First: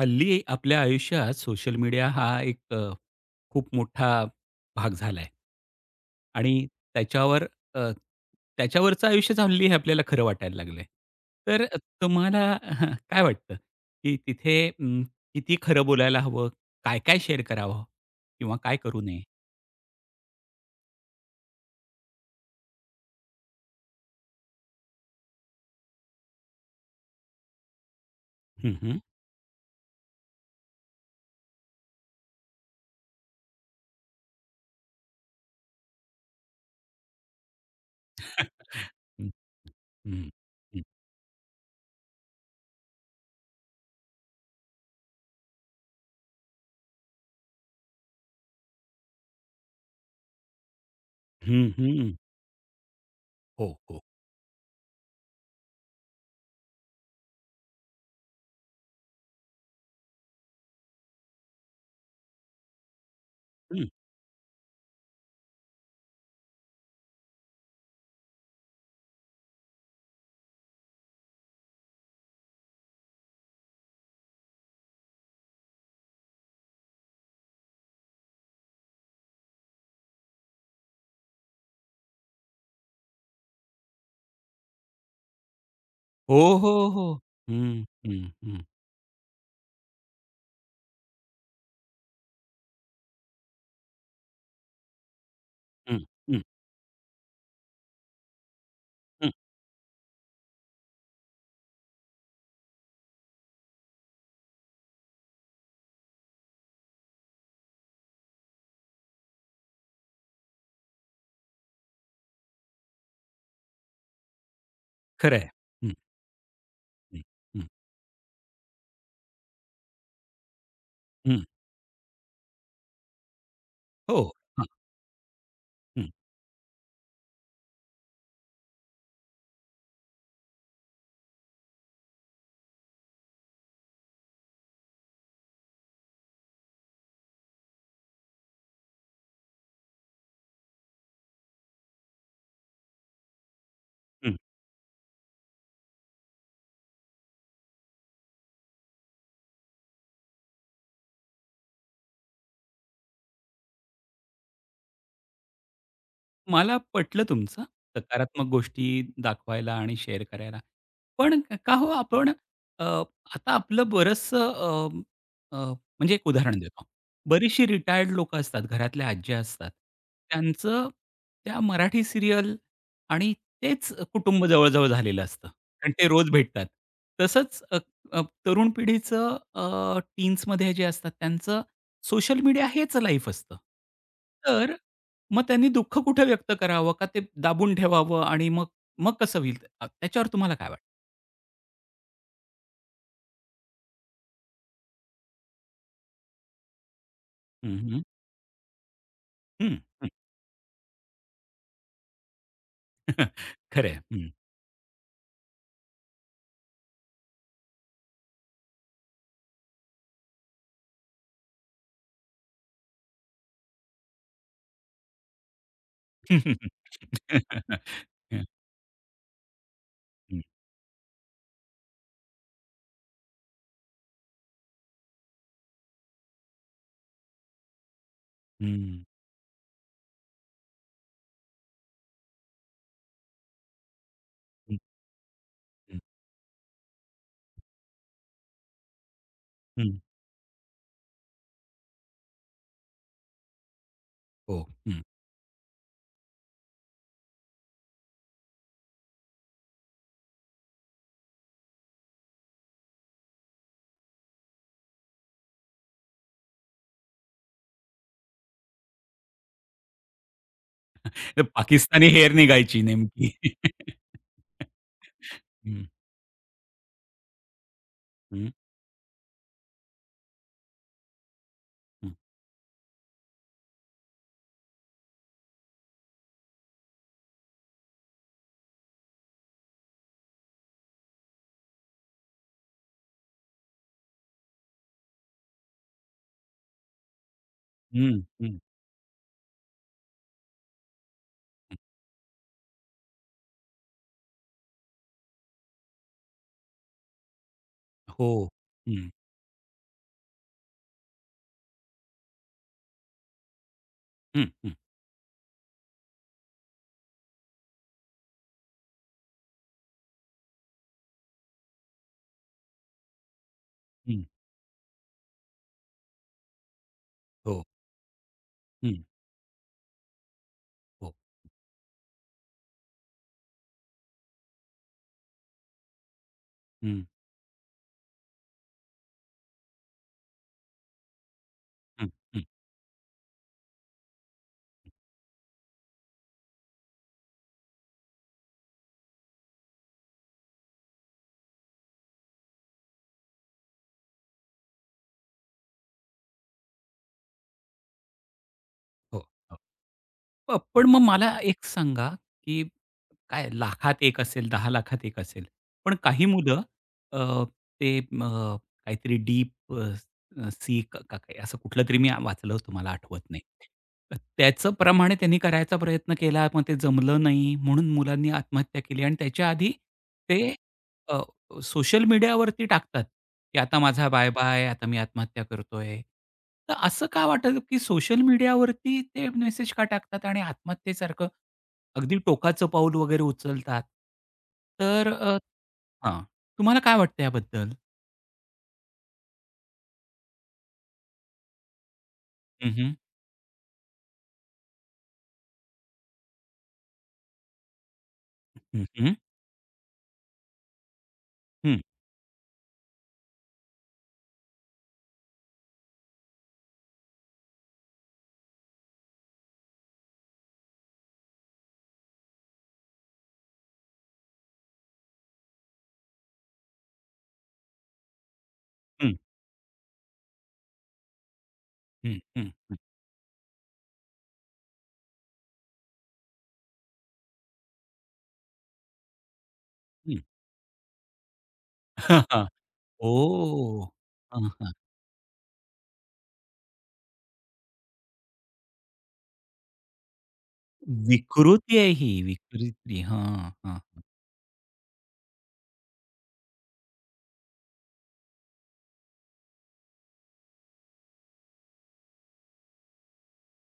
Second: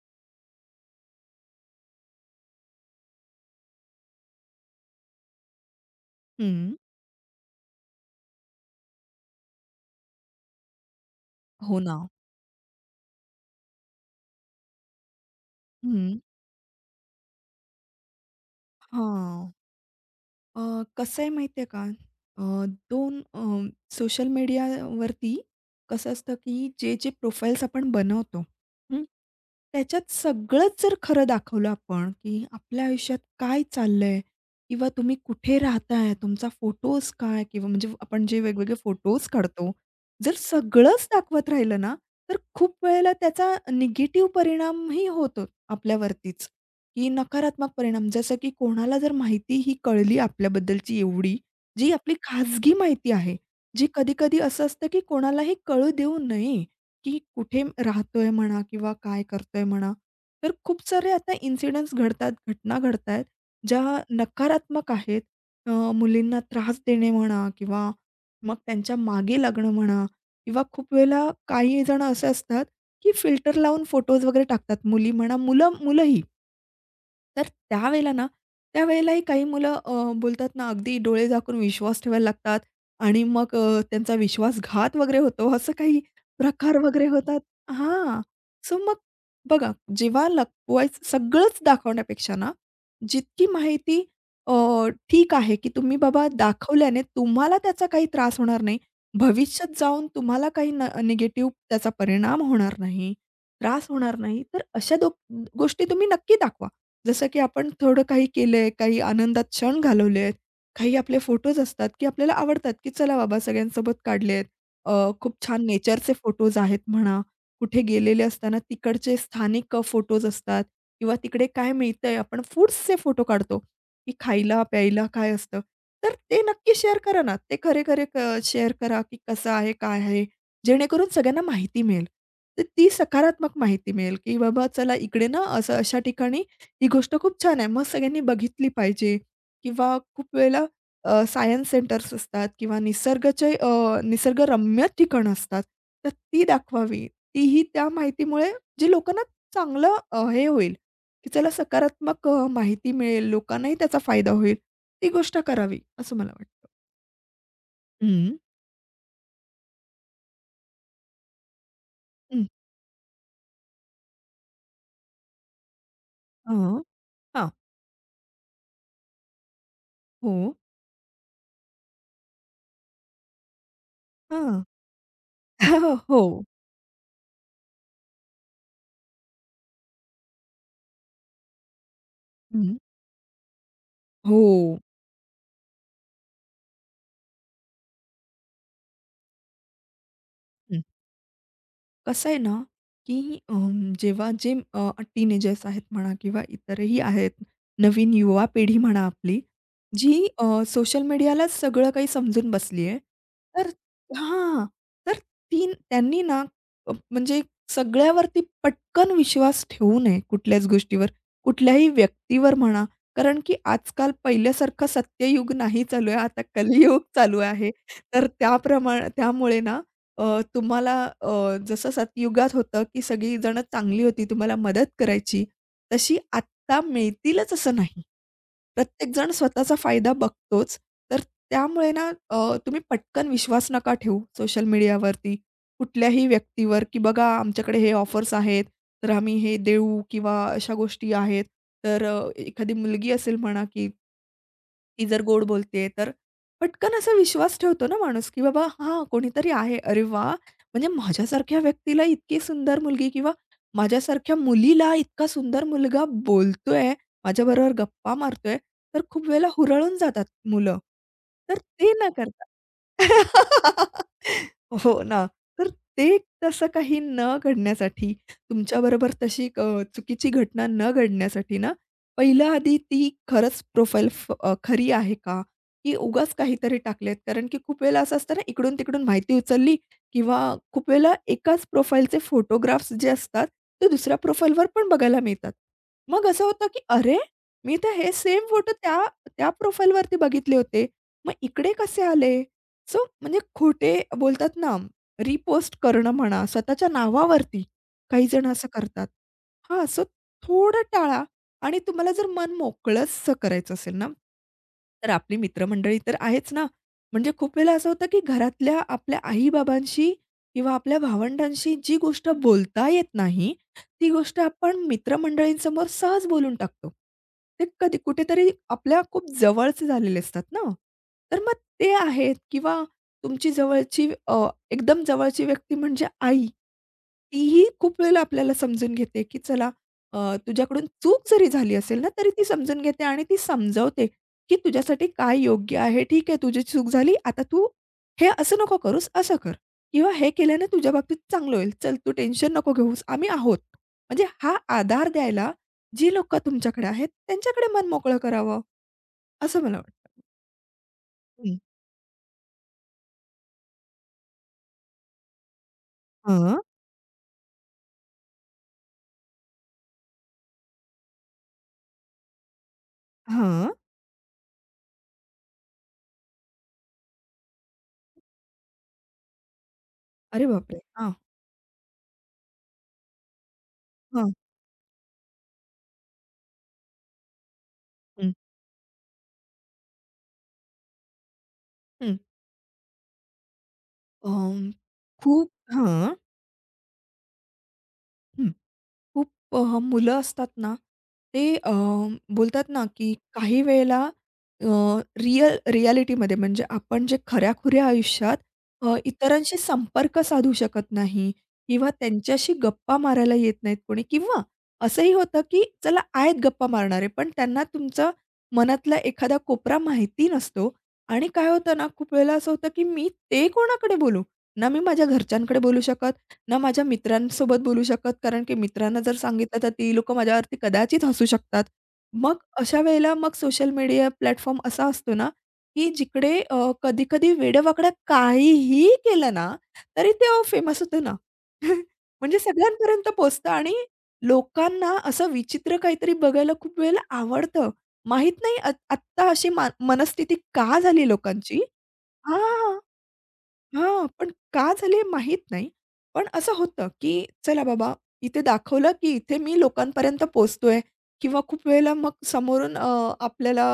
हल्ली आपल्या आयुष्यात सोशल मीडिया हा एक खूप मोठा भाग झाला आणि हं. त्याच्यावर अ, त्याच्यावरचं आयुष्यच हल्ली हे आपल्याला खरं वाटायला लागलंय. तर हो ना. तुम्हाला काय वाटतं, की तिथे किती खरं हं. बोलायला हवं? काय-काय शेअर करावं? किंवा काय करू नये? हां. कसं आहे माहिती आहे का? 2 सोशल मीडियावरती कसं असतं, की जे-जे प्रोफाइल्स आपण बनवतो, हं, हं. हं. त्याच्यात सगळंच जर खरं दाखवलं आपण, की आपल्या आयुष्यात काय चाललंय किंवा तुम्ही कुठे राहताय, तुमचा फोटोज काय किंवा म्हणजे आपण जे वेगवेगळे फोटोज हं, काढतो. हं, जर हं. सगळंच दाखवत राहिलं ना, तर खूप वेळेला त्याचा निगेटिव्ह परिणामही होतो आपल्यावरतीच. की नकारात्मक परिणाम जसं की कोणाला जर माहिती ही कळली आपल्याबद्दलची एवढी, हं, जी हं. आपली खाजगी माहिती आहे, हो, जी हो. कधी-कधी असं असतं की कोणालाही कळू देऊ नये, की कुठे राहतोय म्हणा किंवा काय करतोय म्हणा. तर खूप सारे आता इन्सिडेंट्स घडतात, घटना घडतायत, हं. ज्या नकारात्मक आहेत. मुलींना त्रास देणे म्हणा किंवा मग त्यांच्या मागे लागणं म्हणा किंवा खूप वेळेला काही जण असे असतात, की फिल्टर लावून फोटोज वगैरे टाकतात. मुली म्हणा, मुलंही. तर त्यावेळेला ना, त्यावेळेलाही काही मुलं बोलतात ना, अगदी डोळे झाकून विश्वास ठेवायला लागतात आणि मग त्यांचा विश्वासघात वगैरे होतो, असं काही हो, हो, प्रकार वगैरे हो. होतात हं, हां. हं, हं, सो मग बघा, जेव्हा लपवायचं सगळंच दाखवण्यापेक्षा ना, जितकी माहिती अ, ठीक आहे, की तुम्ही हं, बाबा हं, दाखवल्याने तुम्हाला त्याचा काही त्रास होणार नाही. हं. भविष्यात जाऊन तुम्हाला काही निगेटिव्ह त्याचा परिणाम होणार नाही, त्रास होणार नाही. तर अशा गोष्टी तुम्ही नक्की दाखवा. जसं की आपण थोडं काही केलंय, काही आनंदात क्षण घालवले आहेत, काही आपले फोटोज असतात, की आपल्याला आवडतात, की चला बाबा सगळ्यांसोबत काढले आहेत. अ, खूप खरं छान नेचरचे फोटोज आहेत म्हणा, हं, हं, कुठे गेलेले असताना तिकडचे स्थानिक फोटोज असतात किंवा हं. तिकडे काय मिळतंय, आपण फूड्सचे फोटो काढतो, की हो. खायला, हां. प्यायला काय असतं. हं, तर ते नक्की शेअर करा ना. ते खरे-खरे शेअर करा, की कसं आहे, काय आहे, जेणेकरून सगळ्यांना माहिती मिळेल. तर ती सकारात्मक माहिती मिळेल, की बाबा चला इकडे ना असं अशा ठिकाणी ही गोष्ट खूप छान आहे. मग सगळ्यांनी बघितली पाहिजे किंवा खूप वेळेला सायन्स सेंटर्स असतात किंवा हं. निसर्गरम्य ठिकाणं असतात, तर ती दाखवावी. तीही त्या माहितीमुळे जे लोकांना चांगलं हे होईल, की चला सकारात्मक माहिती मिळेल, लोकांनाही त्याचा फायदा होईल. ती गोष्ट करावी असं मला वाटतं. मला पटलं तुमचं, हं, सकारात्मक गोष्टी दाखवायला आणि शेअर करायला. पण का हो आपण हं. अ, आता आपलं बरचसं अ, अ, म्हणजे एक उदाहरण हां, देतो. हां. बरीचशी रिटायर्ड लोकं असतात, घरातल्या आज्या असतात. हो. त्यांचं त्या मराठी सिरियल आणि तेच कुटुंब हां. जवळ-जवळ झालेलं असतं. कारण ते रोज हो. भेटतात. तसंच अ, अ, तरुण पिढीचं टीन्समध्ये जे असतात त्यांचं सोशल मीडिया हं. हेच लाईफ असतं. हो. तर मग त्यांनी दुःख कुठे व्यक्त करावं? का ते दाबून ठेवावं आणि मग मग कसं होईल? ते? त्याच्यावर तुम्हाला काय वाटतं? कसं आहे ना, की जेव्हा जे टीनेजर्स आहेत म्हणा किंवा इतरही आहेत, हं, हं. नवीन युवा पिढी म्हणा आपली, हं, हं. जी सोशल मीडियालाच सगळं काही समजून बसली आहे. तर खरं हां, तर ती त्यांनी ना अ, म्हणजे सगळ्यावरती पटकन विश्वास ठेवू नये कुठल्याच गोष्टीवर, कुठल्याही व्यक्तीवर म्हणा. कारण की आजकाल पहिल्यासारखं सत्ययुग नाही चालू आहे, आता हं, कलियुग चालू आहे. तर त्यामुळे ना हं, तुम्हाला जसं सतयुगात होतं, की सगळीजण चांगली होती, तुम्हाला मदत करायची, तशी आत्ता मिळतीलच असं नाही. हं, प्रत्येकजण स्वतःचा फायदा बघतोच. तर त्यामुळे ना तुम्ही पटकन विश्वास नका ठेवू सोशल हं, मीडियावरती हं, कुठल्याही व्यक्तीवर, की बघा आमच्याकडे हे ऑफर्स आहेत, तर आम्ही हे हं. देऊ किंवा अशा गोष्टी आहेत. तर एखादी मुलगी असेल म्हणा, की हो, हं. ती जर गोड बोलतेय तर पटकन असा विश्वास ठेवतो ना माणूस, की बाबा हां, कोणीतरी आहे. अरे वा, म्हणजे माझ्यासारख्या व्यक्तीला इतकी सुंदर मुलगी किंवा माझ्यासारख्या मुलीला इतका सुंदर मुलगा बोलतोय, माझ्याबरोबर गप्पा मारतोय, तर खूप वेळेला हुरळून जातात मुलं. तर तर ते पाकिस्तानी न हेर करता निघायची नेमकी. हो ना. तर हं, ते तसं काही न घडण्यासाठी हं, तुमच्याबरोबर तशी चुकीची घटना न घडण्यासाठी ना, हं, पहिलं आधी ती खरंच प्रोफाईल खरी आहे का? की उगाच काहीतरी टाकलेत? कारण की खूप वेळेला असं असतं ना, इकडून-तिकडून माहिती उचलली किंवा खूप वेळेला एकाच प्रोफाईलचे फोटोग्राफ्स जे असतात, ते दुसऱ्या प्रोफाईलवर पण बघायला मिळतात. मग असं होतं की "अरे, मी तर हे हं, सेम हं. फोटो त्या त्या प्रोफाईलवरती बघितले होते. मग इकडे कसे आले?" सो म्हणजे खोटे बोलतात ना, रिपोस्ट करणं म्हणा, स्वतःच्या नावावरती काही जण हो. असं करतात. हं, हां, सो थोडं टाळा. आणि तुम्हाला जर मन मोकळंसं करायचं असेल ना, हं, हं, तर आपली मित्रमंडळी तर आहेच ना. म्हणजे खूप वेळेला असं होतं, की घरातल्या आपल्या आई-बाबांशी किंवा आपल्या भावंडांशी जी गोष्ट बोलता येत नाही, ती हं. गोष्ट आपण मित्रमंडळींसमोर सहज बोलून टाकतो. हो, ते कधी कुठेतरी आपल्या हं, खूप जवळचे झालेले असतात ना. हो. तर मग ते आहेत किंवा तुमची जवळची अ, एकदम जवळची व्यक्ती म्हणजे आई. हं, तीही खूप वेळेला आपल्याला समजून घेते, की चला अ, तुझ्याकडून चूक जरी झाली असेल हं, ना, तरी हं. ती समजून घेते आणि ती समजावते, की तुझ्यासाठी काय योग्य आहे. ठीक आहे, तुझी चूक झाली. आता तू हे असं नको करूस, असं कर किंवा हे केल्याने तुझ्या बाबतीत चांगलं होईल. चल तू टेन्शन नको घेऊस, आम्ही आहोत. म्हणजे हा आधार द्यायला जी लोकं तुमच्याकडे आहेत, त्यांच्याकडे मन मोकळं करावं, हो. असं मला वाटतं. पण मग मला हं. एक सांगा, की काय लाखात 1 असेल, 10 लाखात 1 असेल. पण काही हां, मुलं अ, ते काहीतरी डीप सी का काही असं कुठलंतरी मी वाचलं होतं, मला आठवत नाही. हां. त्याचं प्रमाणे त्यांनी करायचा प्रयत्न केला, मग ते जमलं नाही म्हणून मुलांनी आत्महत्या केली आणि त्याच्या आधी अरे ते बापरे! हां, सोशल मीडियावरती टाकतात, की आता माझा हां. बाय-बाय, आता मी आत्महत्या करतोय. तर असं का वाटतं, की सोशल हं, मीडियावरती ते मेसेज का टाकतात आणि आत्महत्येसारखं हं. अगदी टोकाचं पाऊल वगैरे उचलतात? अं, तर खूप हां. हां, तुम्हाला काय वाटतं याबद्दल? हं. खूप अ, मुलं असतात ना, ते बोलतात हं, ना, हं. की काही वेळेला अ, रिॲलिटीमध्ये म्हणजे आपण जे खऱ्याखुऱ्या आयुष्यात हं, हं. इतरांशी संपर्क साधू शकत नाही हं, किंवा त्यांच्याशी गप्पा मारायला येत नाहीत कोणी किंवा असंही होतं, की चला आहेत गप्पा मारणारे, पण त्यांना तुमचा मनातला एखादा कोपरा माहिती नसतो आणि काय होतं ना, खूप वेळेला असं होतं, की मी ते कोणाकडे बोलू? ना मी माझ्या घरच्यांकडे बोलू शकत ना माझ्या मित्रांसोबत बोलू शकत, कारण की मित्रांना हं, जर सांगितलं तर ती लोकं माझ्यावरती कदाचित हसू शकतात. हं, मग हं, हं, अशा वेळेला मग सोशल मीडिया प्लॅटफॉर्म असा असतो ना, की जिकडे कधी-कधी वेड्यावाकड्या काहीही केलं ना, तरी ते फेमस होतं ना. म्हणजे सगळ्यांपर्यंत पोहोचतं आणि हां, हां. लोकांना असं विचित्र काहीतरी बघायला खूप वेळेला आवडतं. माहीत नाही आत्ता अशी मनस्थिती का झाली लोकांची? विकृती आहे ही, हां. विकृती. हां, हां, हां, पण का झाली हे माहीत नाही. पण असं होतं, की चला बाबा इथे दाखवलं, की इथे मी लोकांपर्यंत पोहोचतोय किंवा खूप वेळेला मग समोरून आपल्याला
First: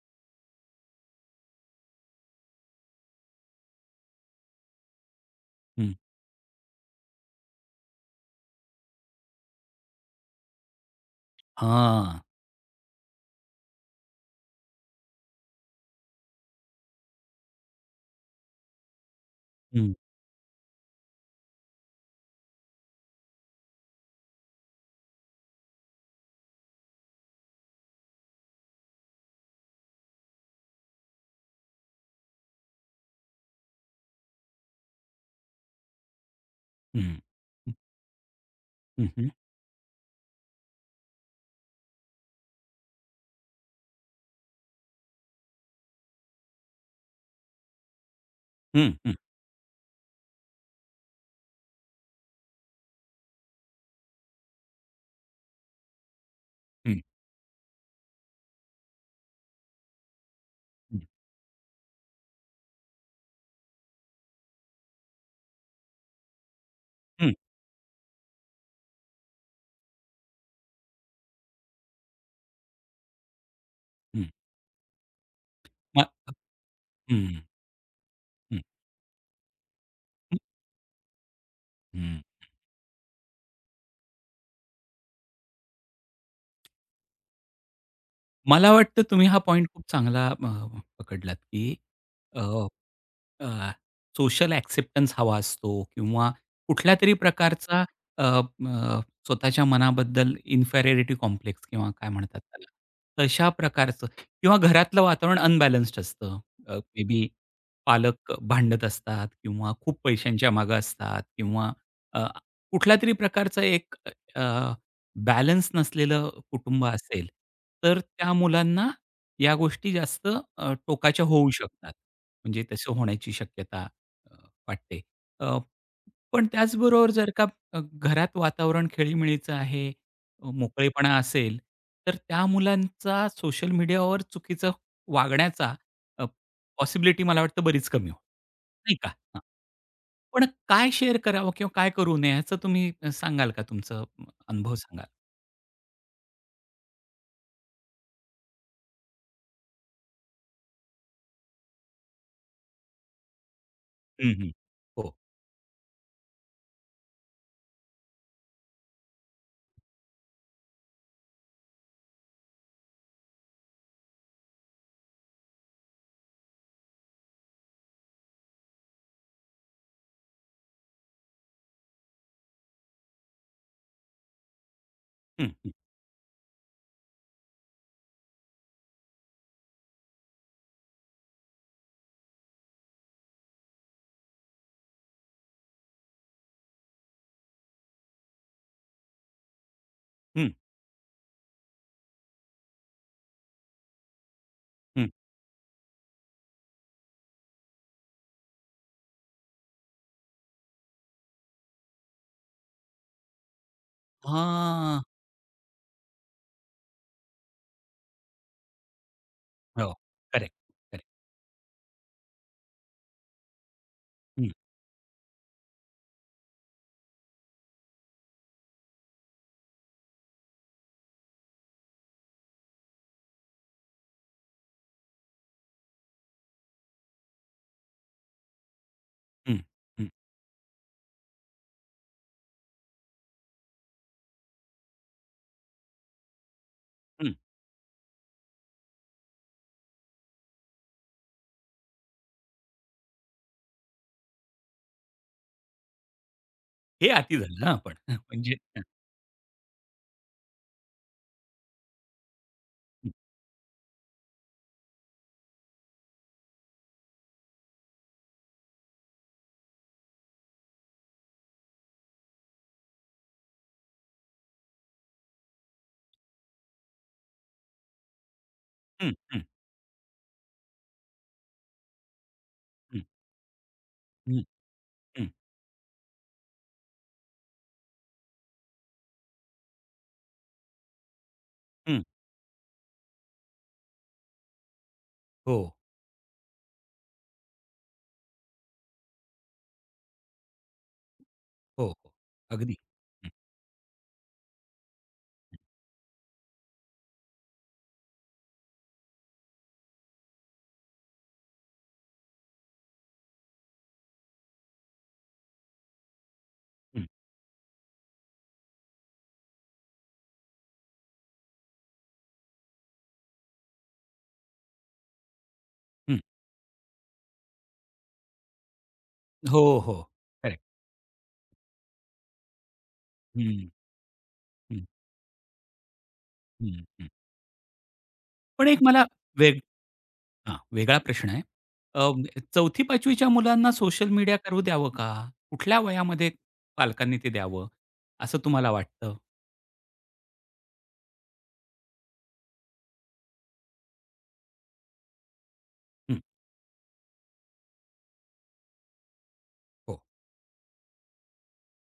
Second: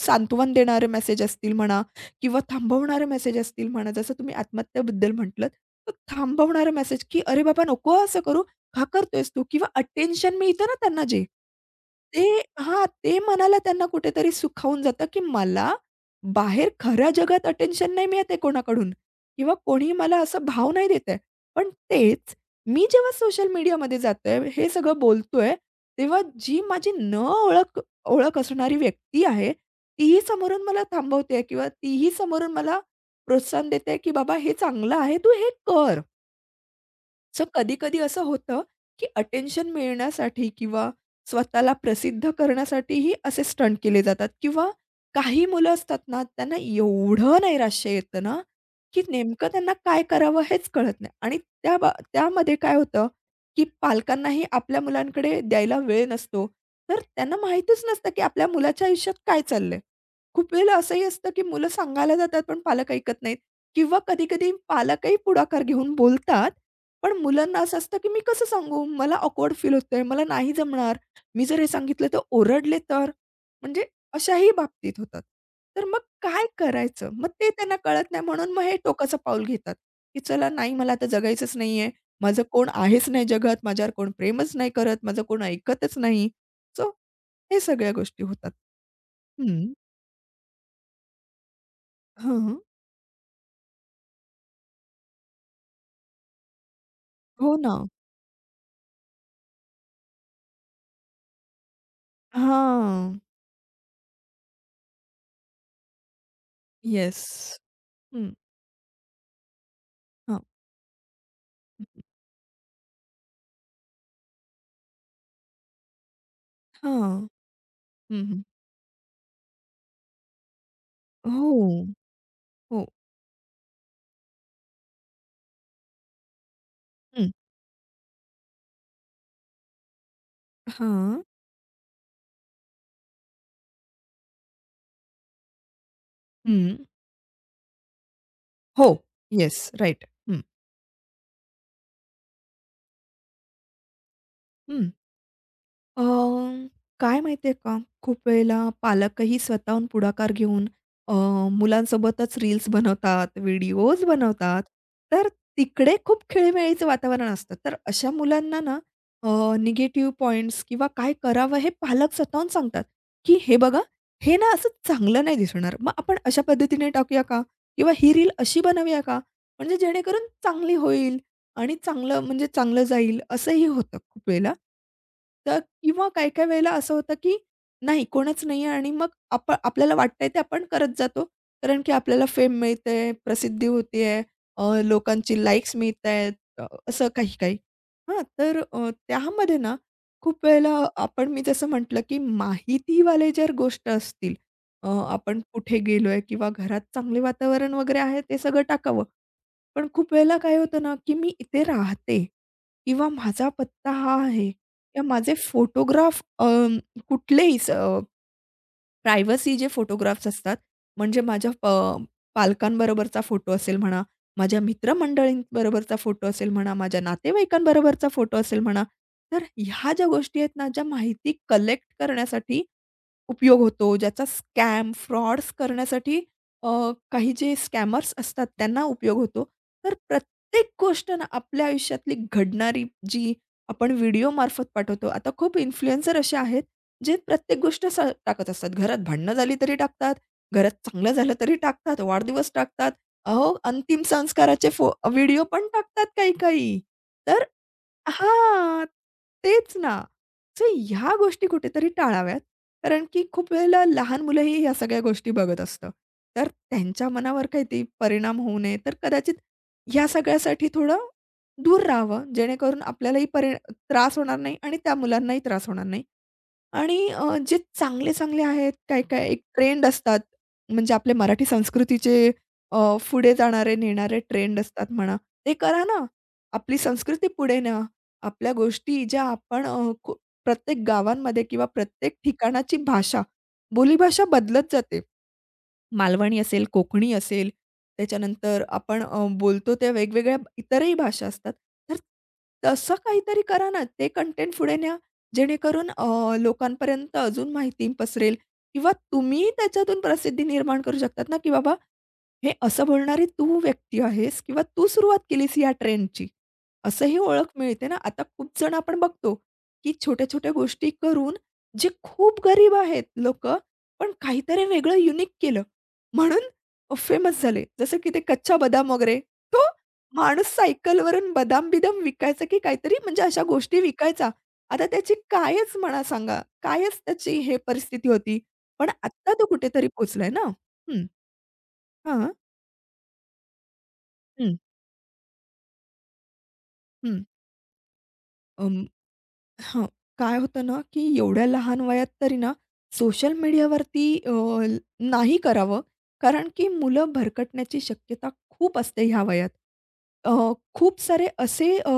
सांत्वन देणारे मेसेज असतील म्हणा किंवा थांबवणारे मेसेज असतील म्हणा. जसं तुम्ही आत्महत्याबद्दल म्हटलंत, हं. तर थांबवणारे मेसेज, की "अरे बाबा नको असं करू, का करतोयस तू?" किंवा अटेन्शन मिळतं ना त्यांना जे, हां. ते ते मनाला त्यांना कुठेतरी सुखावून जातं, की मला बाहेर खऱ्या जगात अटेन्शन नाही मिळत आहे कोणाकडून. किंवा हं, कोणी मला असा भाव नाही देत आहे. पण तेच मी जेव्हा सोशल मीडियामध्ये जाते, हे सगळं बोलतोय, तेव्हा जी माझी न ओळख ओळख असणारी व्यक्ती आहे, तीही समोरून मला थांबवते किंवा तीही समोरून मला प्रोत्साहन देते, की "बाबा हे चांगलं आहे, तू हे कर." हं. सो कधी-कधी असं होतं, हं, की हं, हं. अटेन्शन मिळण्यासाठी किंवा स्वतःला प्रसिद्ध करण्यासाठीही असे स्टंट केले जातात किंवा काही मुलं असतात ना, त्यांना एवढं नैराश्य येतं ना, हं, की नेमकं त्यांना काय करावं हेच कळत नाही आणि त्यामध्ये काय होतं, की पालकांनाही आपल्या मुलांकडे द्यायला वेळ नसतो. तर त्यांना माहीतच नसतं, की आपल्या मुलाच्या आयुष्यात काय चाललंय. खूप वेळेला हं, असंही असतं, की मुलं सांगायला जातात, पण पालक ऐकत नाहीत किंवा कधी-कधी पालकही पुढाकार घेऊन बोलतात. पण हं, मुलांना असं असतं, की मी कसं सांगू? मला ऑकवर्ड फील होतंय, मला नाही जमणार. मी जर हे सांगितलं तर ओरडले तर? म्हणजे हं. अशाही बाबतीत होतात. तर मग मग काय करायचं? मग हं, ते त्यांना कळत नाही म्हणून हं, मग हे टोकाचं पाऊल घेतात, की चला नाही मला आता जगायचंच नाहीये. हं. माझं कोण आहेच नाही जगात, माझ्यावर कोण प्रेमच नाही करत, माझं कोण ऐकतच नाही. सो हे सगळ्या गोष्टी होतात. मला वाटतं तुम्ही हा पॉइंट हं. खूप चांगला पकडलात, की अ हं. अ, सोशल ॲक्सेप्टन्स हवा असतो किंवा कुठल्यातरी हो ना. प्रकारचा अ, अ, स्वतःच्या मनाबद्दल इन्फेरियरिटी कॉम्प्लेक्स किंवा काय म्हणतात हां. त्याला, तशा प्रकारचं किंवा घरातलं वातावरण अनबॅलन्स्ड असतं. मे येस. बी पालक हं. भांडत असतात किंवा खूप हां. पैशांच्या मागे असतात किंवा हं. अ, कुठलातरी प्रकारचा एक अ, बॅलन्स नसलेलं कुटुंब असेल, हां. तर त्या हं. मुलांना या गोष्टी जास्त टोकाच्या होऊ हो. शकतात. म्हणजे हो. तसं होण्याची शक्यता अ, वाटते. अ, पण त्याचबरोबर जर हं. का घरात वातावरण खेळीमेळीचं आहे, मोकळेपणा हां. असेल, तर त्या मुलांचा सोशल मीडियावर चुकीचं वागण्याचा अ, हं. पॉसिबिलिटी मला वाटतं बरीच कमी होईल, हो. नाही का? हां. येस. राइट. हं. पण काय शेअर करावं किंवा काय करू नये ह्याचं तुम्ही सांगाल का तुमचं अनुभव हं. सांगाल? अ, काय माहिती का, खूप वेळेला पालकही स्वतःहून पुढाकार घेऊन अ, मुलांसोबतच रील्स बनवतात, व्हिडिओज हं, हं. बनवतात. हो. तर तिकडे खूप खेळीमेळीचं वातावरण असतं. तर अशा मुलांना ना निगेटिव्ह पॉइंट्स किंवा काय करावं हे पालक स्वतःहून सांगतात, की "हे बघा, हे ना असं चांगलं नाही दिसणार. मग आपण अशा पद्धतीने टाकूया का? किंवा ही रील अशी बनवूया का? म्हणजे जेणेकरून चांगली होईल आणि चांगलं म्हणजे चांगलं जाईल." असंही होतं खूप वेळेला. हं, तर हं. किंवा काही-काही वेळेला असं होतं, की नाही कोणच नाहीये आणि मग आपल्याला वाटतंय ते आपण करत जातो. कारण की आपल्याला फेम मिळते, प्रसिद्धी होतेय, लोकांची लाइक्स मिळतायत, असं काही-काही. हां, तर त्यामध्ये ना खूप हं, वेळेला आपण मी जसं म्हटलं, की माहितीवाले जर गोष्ट असतील, अ, हं. आपण कुठे गेलोय किंवा घरात चांगले वातावरण वगैरे आहे ते सगळं टाकावं. पण खूप वेळेला काय होतं ना, की मी इथे राहते किंवा माझा पत्ता हा आहे. हां. किंवा माझे फोटोग्राफ अ, कुठलेही स अ, प्रायव्हसी जे हो, फोटोग्राफ्स करेक्ट, असतात, करेक्ट. म्हणजे माझ्या प पालकांबरोबरचा फोटो असेल म्हणा, हं, माझ्या मित्रमंडळींबरोबरचा फोटो असेल म्हणा, माझ्या नातेवाईकांबरोबरचा फोटो असेल म्हणा. तर ह्या ज्या गोष्टी आहेत ना, ज्या माहिती कलेक्ट करण्यासाठी उपयोग होतो, ज्याचा स्कॅम, फ्रॉड्स करण्यासाठी अ, काही जे स्कॅमर्स असतात त्यांना उपयोग होतो. हं, तर हं, प्रत्येक गोष्ट ना, आपल्या आयुष्यातली घडणारी जी आपण व्हिडिओमार्फत पाठवतो. आता खूप इन्फ्लुएन्सर असे आहेत जे हं. प्रत्येक गोष्ट टाकत असतात. घरात भांडणं झाली तरी टाकतात, घरात चांगलं झालं तरी टाकतात, वाढदिवस टाकतात. अहो, अंतिम संस्काराचे व्हिडिओ पण टाकतात काही-काही. हे अति तर झालं हां पण. म्हणजे हां, तेच ना. सो ह्या गोष्टी कुठेतरी टाळाव्यात. कारण हं, की खूप वेळेला लहान मुलंही ह्या सगळ्या गोष्टी बघत असतं. तर त्यांच्या मनावर काहीतरी परिणाम होऊ नये, तर कदाचित ह्या सगळ्यासाठी थोडं दूर राहावं, जेणेकरून आपल्यालाही त्रास होणार नाही आणि त्या मुलांनाही त्रास होणार नाही. आणि जे चांगले-चांगले आहेत, हं, काय-काय एक हं, ट्रेंड असतात. म्हणजे आपल्या मराठी संस्कृतीचे अ, हं, पुढे जाणारे, नेणारे हं, ट्रेंड असतात म्हणा. हं, ते करा ना. आपली संस्कृती पुढे न्या. आपल्या गोष्टी ज्या आपण अ, खू प्रत्येक गावांमध्ये किंवा हं. प्रत्येक ठिकाणाची भाषा, बोलीभाषा बदलत जाते. हो, मालवणी असेल, कोकणी असेल, त्याच्यानंतर आपण बोलतो त्या वेगवेगळ्या इतरही भाषा असतात. हो, तर हो. अगदी. तसं हं, काहीतरी करा ना. ते कंटेंट पुढे न्या. जेणेकरून लोकांपर्यंत अजून माहिती पसरेल किंवा तुम्ही त्याच्यातून प्रसिद्धी निर्माण करू शकतात ना, की बाबा हे असं बोलणारी तू व्यक्ती आहेस किंवा तू सुरुवात केलीस या ट्रेंडची. हं, असंही ओळख मिळते ना. आता खूप जण आपण बघतो, की छोट्या-छोट्या गोष्टी करून जे खूप गरीब आहेत लोकं, पण काहीतरी वेगळं युनिक केलं हं. म्हणून फेमस झाले. जसं की ते कच्चा बदाम वगैरे. तो हो, हो. माणूस करेक्ट. सायकलवरून बदाम-बिदाम विकायचा की काहीतरी म्हणजे अशा हं, गोष्टी विकायचा. हं, आता त्याची कायच म्हणा सांगा, हं, कायच हं. त्याची हे परिस्थिती होती. पण एक पण मला आत्ता तो वेग कुठेतरी पोहोचलाय ना. हां, वेगळा हं. प्रश्न आहे. अ, हां. 4थी-5वी मुलांना सोशल मीडिया हं. करू द्यावं का? कुठल्या वयामध्ये पालकांनी हं. ते द्यावं, असं तुम्हाला अं, वाटतं? हां. काय होतं ना, की एवढ्या लहान वयात तरी ना, सोशल मीडियावरती नाही करावं. हं, कारण की मुलं भरकटण्याची शक्यता खूप असते ह्या वयात. हो. अ, खूप सारे असे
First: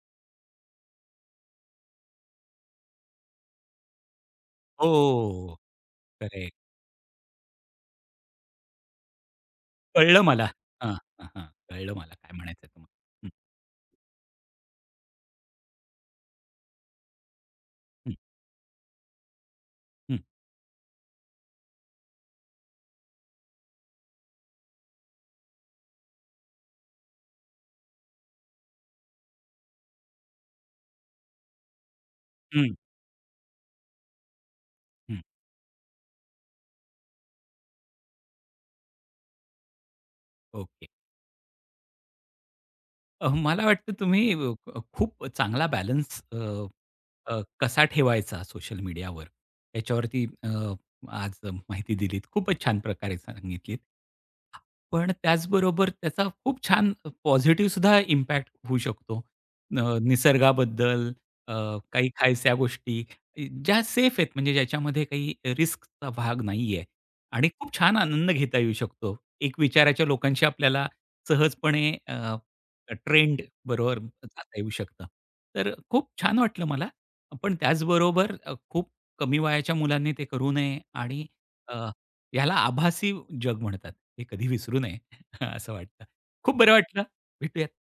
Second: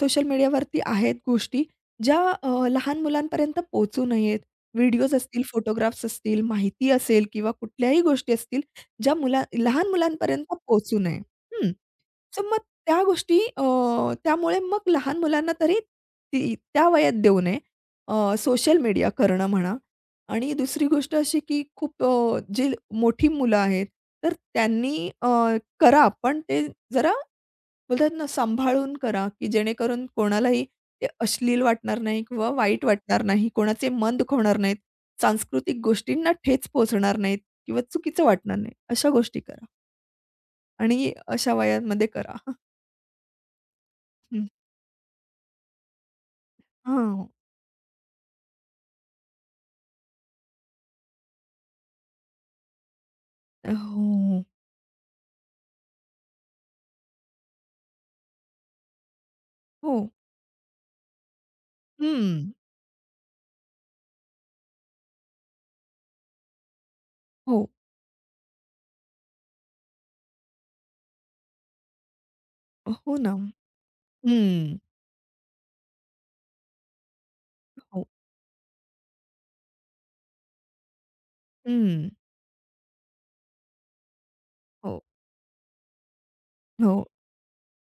सोशल मीडियावरती आहेत गोष्टी, ज्या लहान मुलांपर्यंत पोहोचू नयेत. व्हिडिओज असतील, हो, फोटोग्राफ्स असतील, करेक्ट. माहिती असेल किंवा कुठल्याही गोष्टी असतील, ज्या लहान कळलं मुलांपर्यंत मला. हां, पोहोचू नये. हां, हां. हं. कळलं मला काय सो मग म्हणायचंय त्या तुम्हाला. गोष्टी त्यामुळे मग लहान मुलांना तरी ती त्या वयात देऊ नये. हं, सोशल मीडिया करणं म्हणा हं, आणि दुसरी गोष्ट अशी की खूप जी मोठी मुलं आहेत, तर त्यांनी करा, पण ते जरा बोलतात ना, सांभाळून करा, की जेणेकरून कोणालाही ते अश्लील वाटणार नाही किंवा हं, वाईट वाटणार नाही, कोणाचे मन दुखवणार नाहीत, हं. सांस्कृतिक गोष्टींना ठेच पोहोचणार नाहीत किंवा चुकीचं वाटणार नाही. अशा गोष्टी करा ओके. आणि अशा वयामध्ये करा. मला वाटतं तुम्ही हं. अ, क खूप चांगला बॅलन्स अ, हां. अ, कसा ठेवायचा सोशल मीडियावर, याच्यावरती आज माहिती दिलीत. खूपच छान प्रकारे सांगितलीत. हो, पण त्याचबरोबर त्याचा खूप छान पॉझिटिव्ह सुद्धा इम्पॅक्ट होऊ शकतो. न हो. निसर्गाबद्दल अ, काही खायच्या हं. गोष्टी ज्या सेफ आहेत म्हणजे ज्याच्यामध्ये काही रिस्कचा भाग नाहीये आणि हो. खूप छान आनंद घेता येऊ शकतो. एक विचाराच्या लोकांशी आपल्याला सहजपणे हो ना. ट्रेंड बरोबर जाता येऊ हं. शकतं. तर खूप छान वाटलं मला. पण हो. त्याचबरोबर खूप कमी वयाच्या मुलांनी ते करू नये आणि अ, हं. याला आभासी जग म्हणतात. हे कधी विसरू हो, नये असं वाटतं. खूप बरं हो. वाटलं. भेटूयात.